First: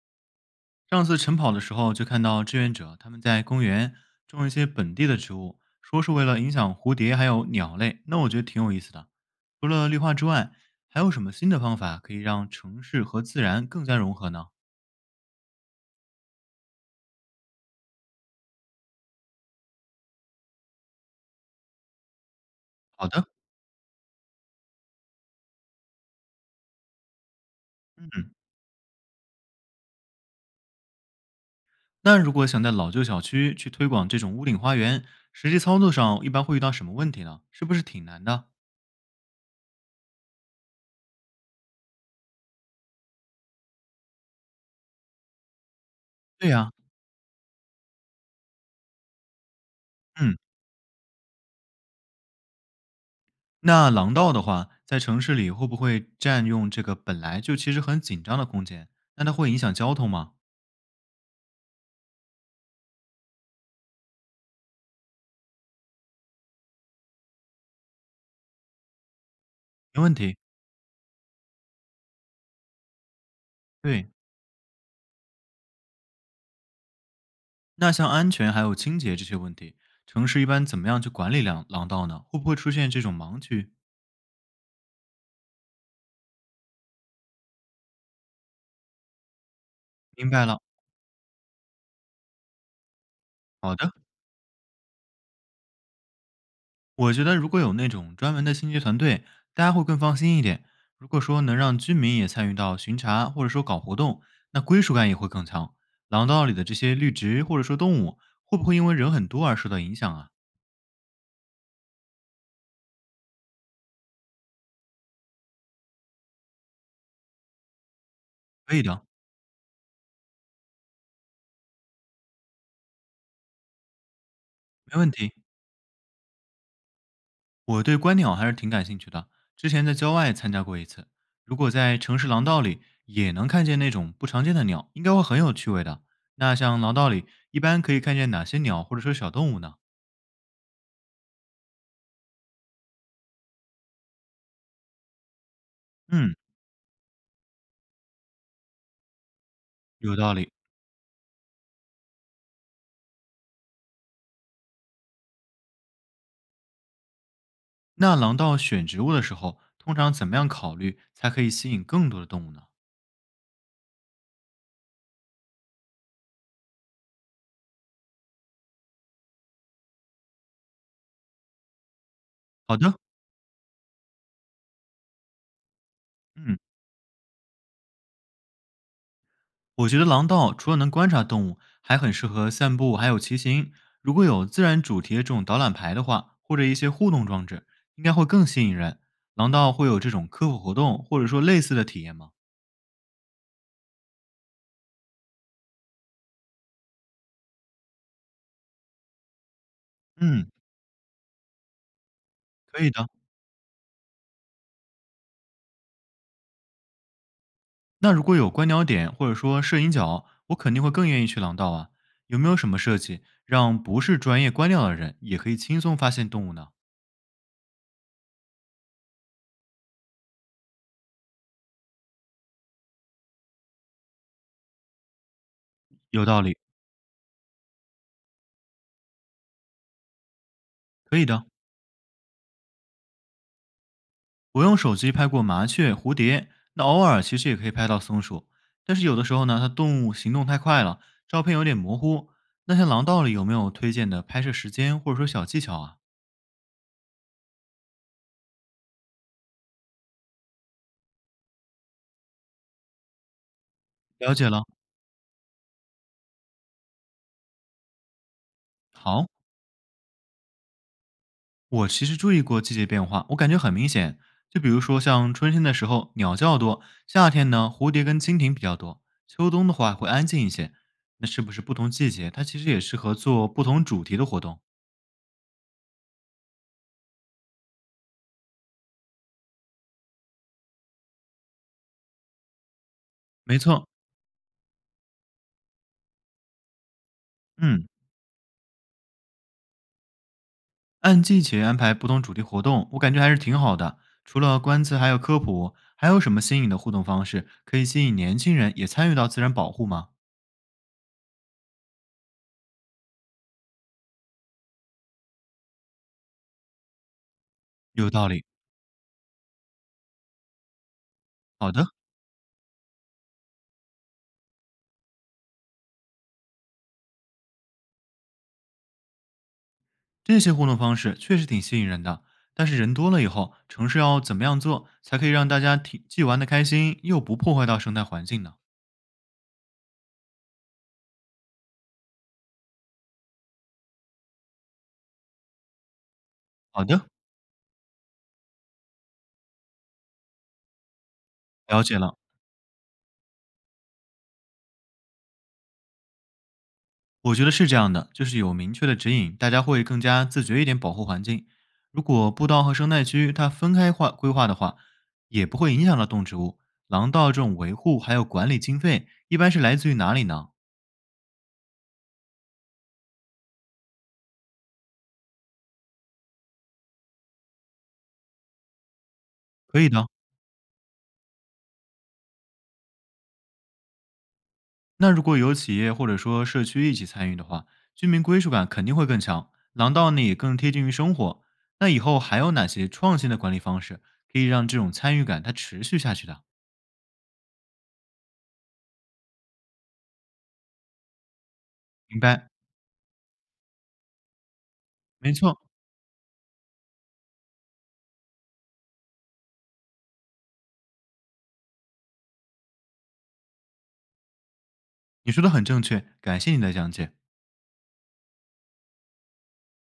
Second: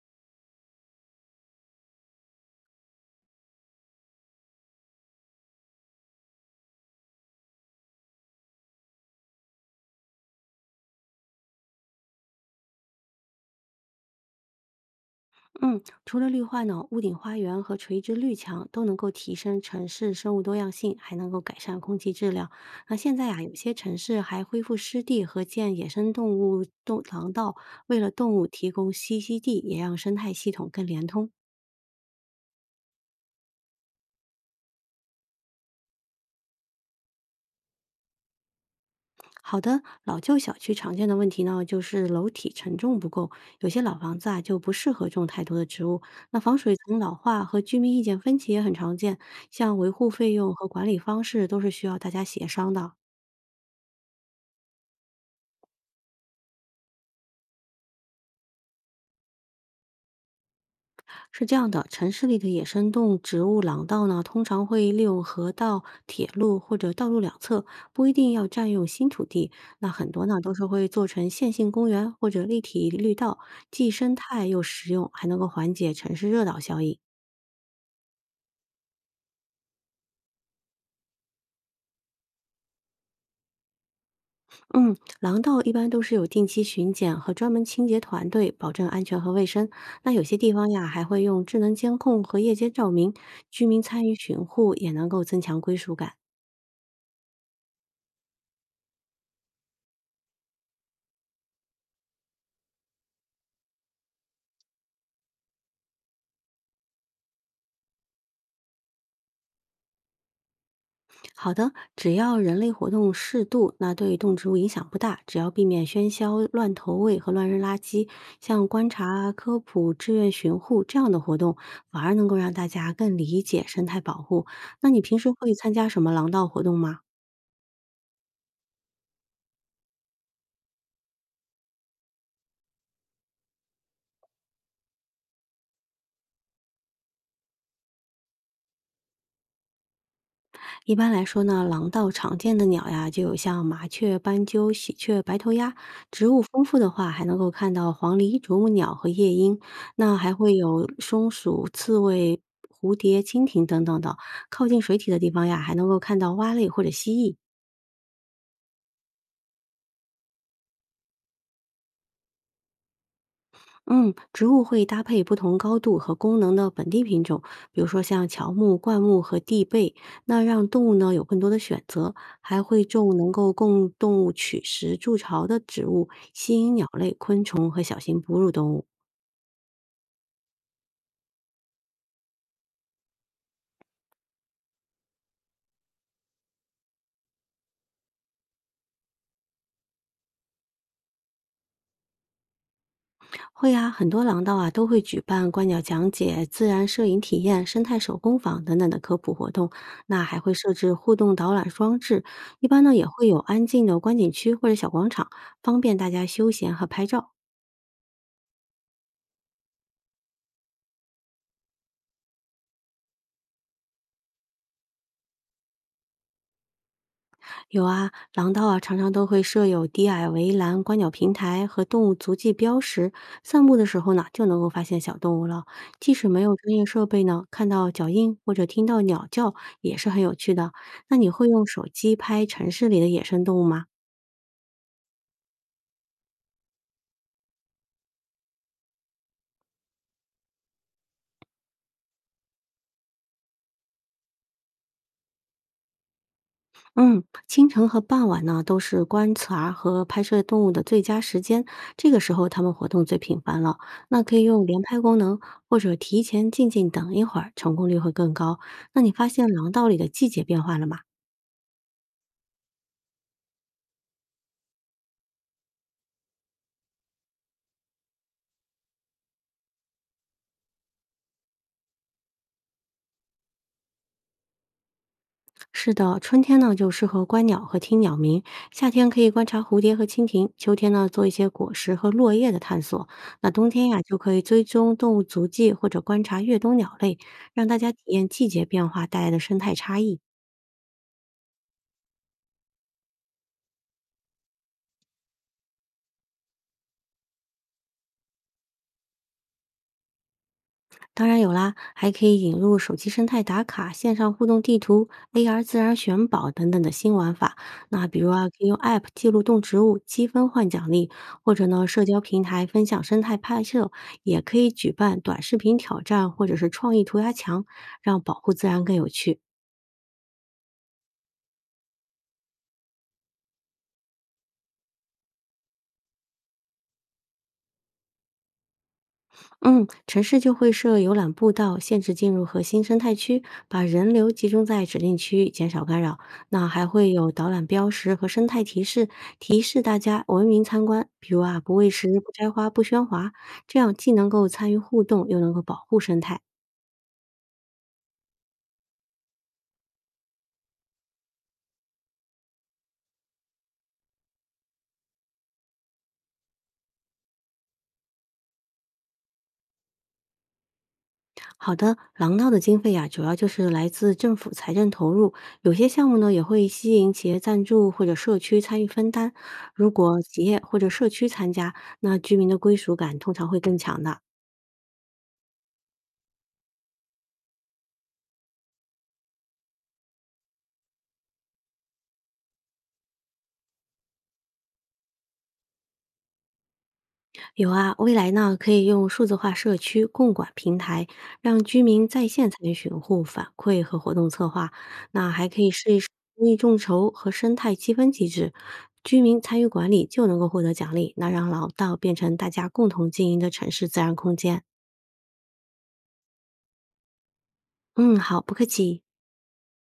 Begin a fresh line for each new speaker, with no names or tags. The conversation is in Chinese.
上次晨跑的时候，就看到志愿者他们在公园种一些本地的植物，说是为了影响蝴蝶还有鸟类，那我觉得挺有意思的。除了绿化之外，还有什么新的方法可以让城市和自然更加融合呢？
嗯，除了绿化呢，屋顶花园和垂直绿墙都能够提升城市生物多样性，还能够改善空气质量。那
好
现在
的，
呀、有些城市还恢复湿地和建野生动物动廊道，为了动物提供栖息地，也让生态系统更连通。
那如果想在老旧小区去推广这种屋顶花园，实际操作上一般会遇到什么问题呢？是不是挺难的？
好的，老旧小区常见的问题呢，就是楼体承重不够，有些老房子啊就不适合种太多的植物。那
对
防
呀、
水层老化和居民意见分歧也很常见，像维护费
嗯，
用和管理方式都是需要大家协商的。
那廊道的话，在城市里会不会占用这个本来就其实很紧张的空间？那它会影响交通吗？
是这样的，城市里的野生动植物廊道呢，通常会利用河道、铁路或者道路两侧，不一定要占用新土地。那
没
很
问
多
题。
呢，都是会做成线性公园或者立体绿道，既
对，
生态又实用，还能够缓解城市热岛效应。
那像安全还有清洁这些问题，城市一般怎么样去管理廊道呢？会不会出现这种盲区？
嗯，廊道一般都是有定期巡检和专门清洁团队，保证安全和卫生。那有
明
些
白
地
了，
方呀，还会用智能监控和夜间照明，居
好
民
的。
参与巡护也能够增强归属感。
我觉得如果有那种专门的清洁团队，大家会更放心一点。如果说能让居民也参与到巡查或者说搞活动，那归属感也会更强。廊道里的这些绿植或者说动物，会不会因为人很多而受到影响啊？
好的，只要人类活动适度，那对动植物影响不大。只要避免喧嚣、乱投喂和乱扔垃圾，像
可以
观
的，
察啊、科普、志愿巡护这样的活动，反而能够让大家更理解生态保护。那
没
你
问
平时
题。
会参加什么廊道活动吗？
我对观鸟还是挺感兴趣的，之前在郊外参加过一次。如果在城市廊道里也能看见那种不常见的鸟，应该会很有趣味的。那像廊道里一般可以看见哪些鸟或者说小动物呢？
一般来说呢，廊道常见的鸟呀，就有像麻雀、斑鸠、喜鹊、白头鸭。植
嗯，
物丰富的话，还能够看到黄鹂、啄木鸟和夜莺。那
有
还
道理。
会有松鼠、刺猬、蝴蝶、蜻蜓等等的。靠近水体的地方呀，还能够看到蛙类或者蜥蜴。
那廊道选植物的时候，通常怎么样考虑才可以吸引更多的动物呢？
嗯，植物会搭配不同高度和功能的本地品种，比如说像乔木、灌木和地被，那让动物呢有更多的选择，还
好
会
的，
种能够供动物取食筑巢的植物，吸
嗯。
引鸟类、昆虫和小型哺乳动物。
我觉得廊道除了能观察动物，还很适合散步，还有骑行。如果有自然主题的这种导览牌的话，或者一些互动装置，应该会更吸引人。廊道会有这种科普活动，或者说类似的体验吗？
会啊，很多廊道啊都会举办观鸟讲解、自然摄影体验、生态手工坊等等的科普活动，那还
嗯，
会设置互动导览装置，一般
可以
呢也
的。
会有安静的观景区或者小广场，方便大家休闲和拍照。
那如果有观鸟点或者说摄影角，我肯定会更愿意去廊道啊。有没有什么设计让不是专业观鸟的人也可以轻松发现动物呢？
有啊，廊道啊常常都会设有低矮围栏、观鸟平台和动物足迹标识，散步的时候呢就能够发现小动物了。即
有
使没
道
有
理，
专业设备呢，看到脚印或者听到鸟叫也是很有趣的。那
可以
你
的。
会用手机拍城市里的野生动物吗？
我用手机拍过麻雀、蝴蝶，那偶尔其实也可以拍到松鼠，但是有的时候呢，它动物行动太快了，照片有点模糊。那像廊道里有没有推荐的拍摄时间或者说小技巧啊？
嗯，清晨和傍晚呢，都是观察和拍摄动物的最佳时间，这个时候它们活动最频繁了。那
了
可以
解了，
用连拍功能，或者提前静静等一会儿，成功率会更高。那你
好，
发现廊道里的季节变化了吗？
我其实注意过季节变化，我感觉很明显。就比如说像春天的时候鸟叫多，夏天呢蝴蝶跟蜻蜓比较多，秋冬的话会安静一些。那是不是不同季节它其实也适合做不同主题的活动？
是的，春天呢就适合观鸟和听鸟鸣，夏天可以观察蝴蝶和蜻蜓，秋天呢做一些果实和落叶的探索，那
没
冬
错，
天呀就可以追踪动物足迹或者观察越冬鸟类，让大
嗯，
家体验季节变化带来的生态差异。
按季节安排不同主题活动，我感觉还是挺好的。除了观测，还有科普，还有什么新颖的互动方式可以吸引年轻人也参与到自然保护吗？
当然有啦，还可以引入手机生态打卡、线上互动地图、AR 自然选宝等等的新玩法。那
有
比
道
如
理。
啊，可以用 App 记录动植物，积分换奖励，或者
好
呢，
的，
社交平台分享生态拍摄，也可以举办短视频挑战或者是创意涂鸦墙，让保护自然更有趣。
这些互动方式确实挺吸引人的。但是人多了以后，城市要怎么样做才可以让大家挺既玩得开心，又不破坏到生态环境呢？
嗯，城市就会设游览步道，限制进入核心生态区，把人流集中在指定区域，减少干扰。那
好
还
的，
会有导览标识和生态提示，提示大家文明参观，比如啊，不
了
喂
解了。
食、不摘花、不喧哗，这样既能够参与互动，又能够保护生态。
我觉得是这样的，就是有明确的指引，大家会更加自觉一点保护环境。如果步道和生态区它分开划规划的话，也不会影响到动植物。廊道这种维护还有管理经费，一般是来自于哪里呢？
好的，廊道的经费啊，主要就是来自政府财政投入，有些项目呢也会吸引企业赞助或者社区参与分担。
可
如
以的。
果企业或者社区参加，那居民的归属感通常会更强的。
那如果有企业或者说社区一起参与的话，居民归属感肯定会更强，廊道呢也更贴近于生活。那以后还有哪些创新的管理方式可以让这种参与感它持续下去的？
有啊，未来呢可以用数字化社区共管平台，让居民
明
在
白，
线参与巡护、反馈和活动策划。那
没
还
错，
可以试一试公益众筹和生态积分机制，居民参与管理就能够获得奖励。那让老道变成大家共同经营的城市自然空间。
你说的很正确，感谢你的讲解。
嗯，好，不客气。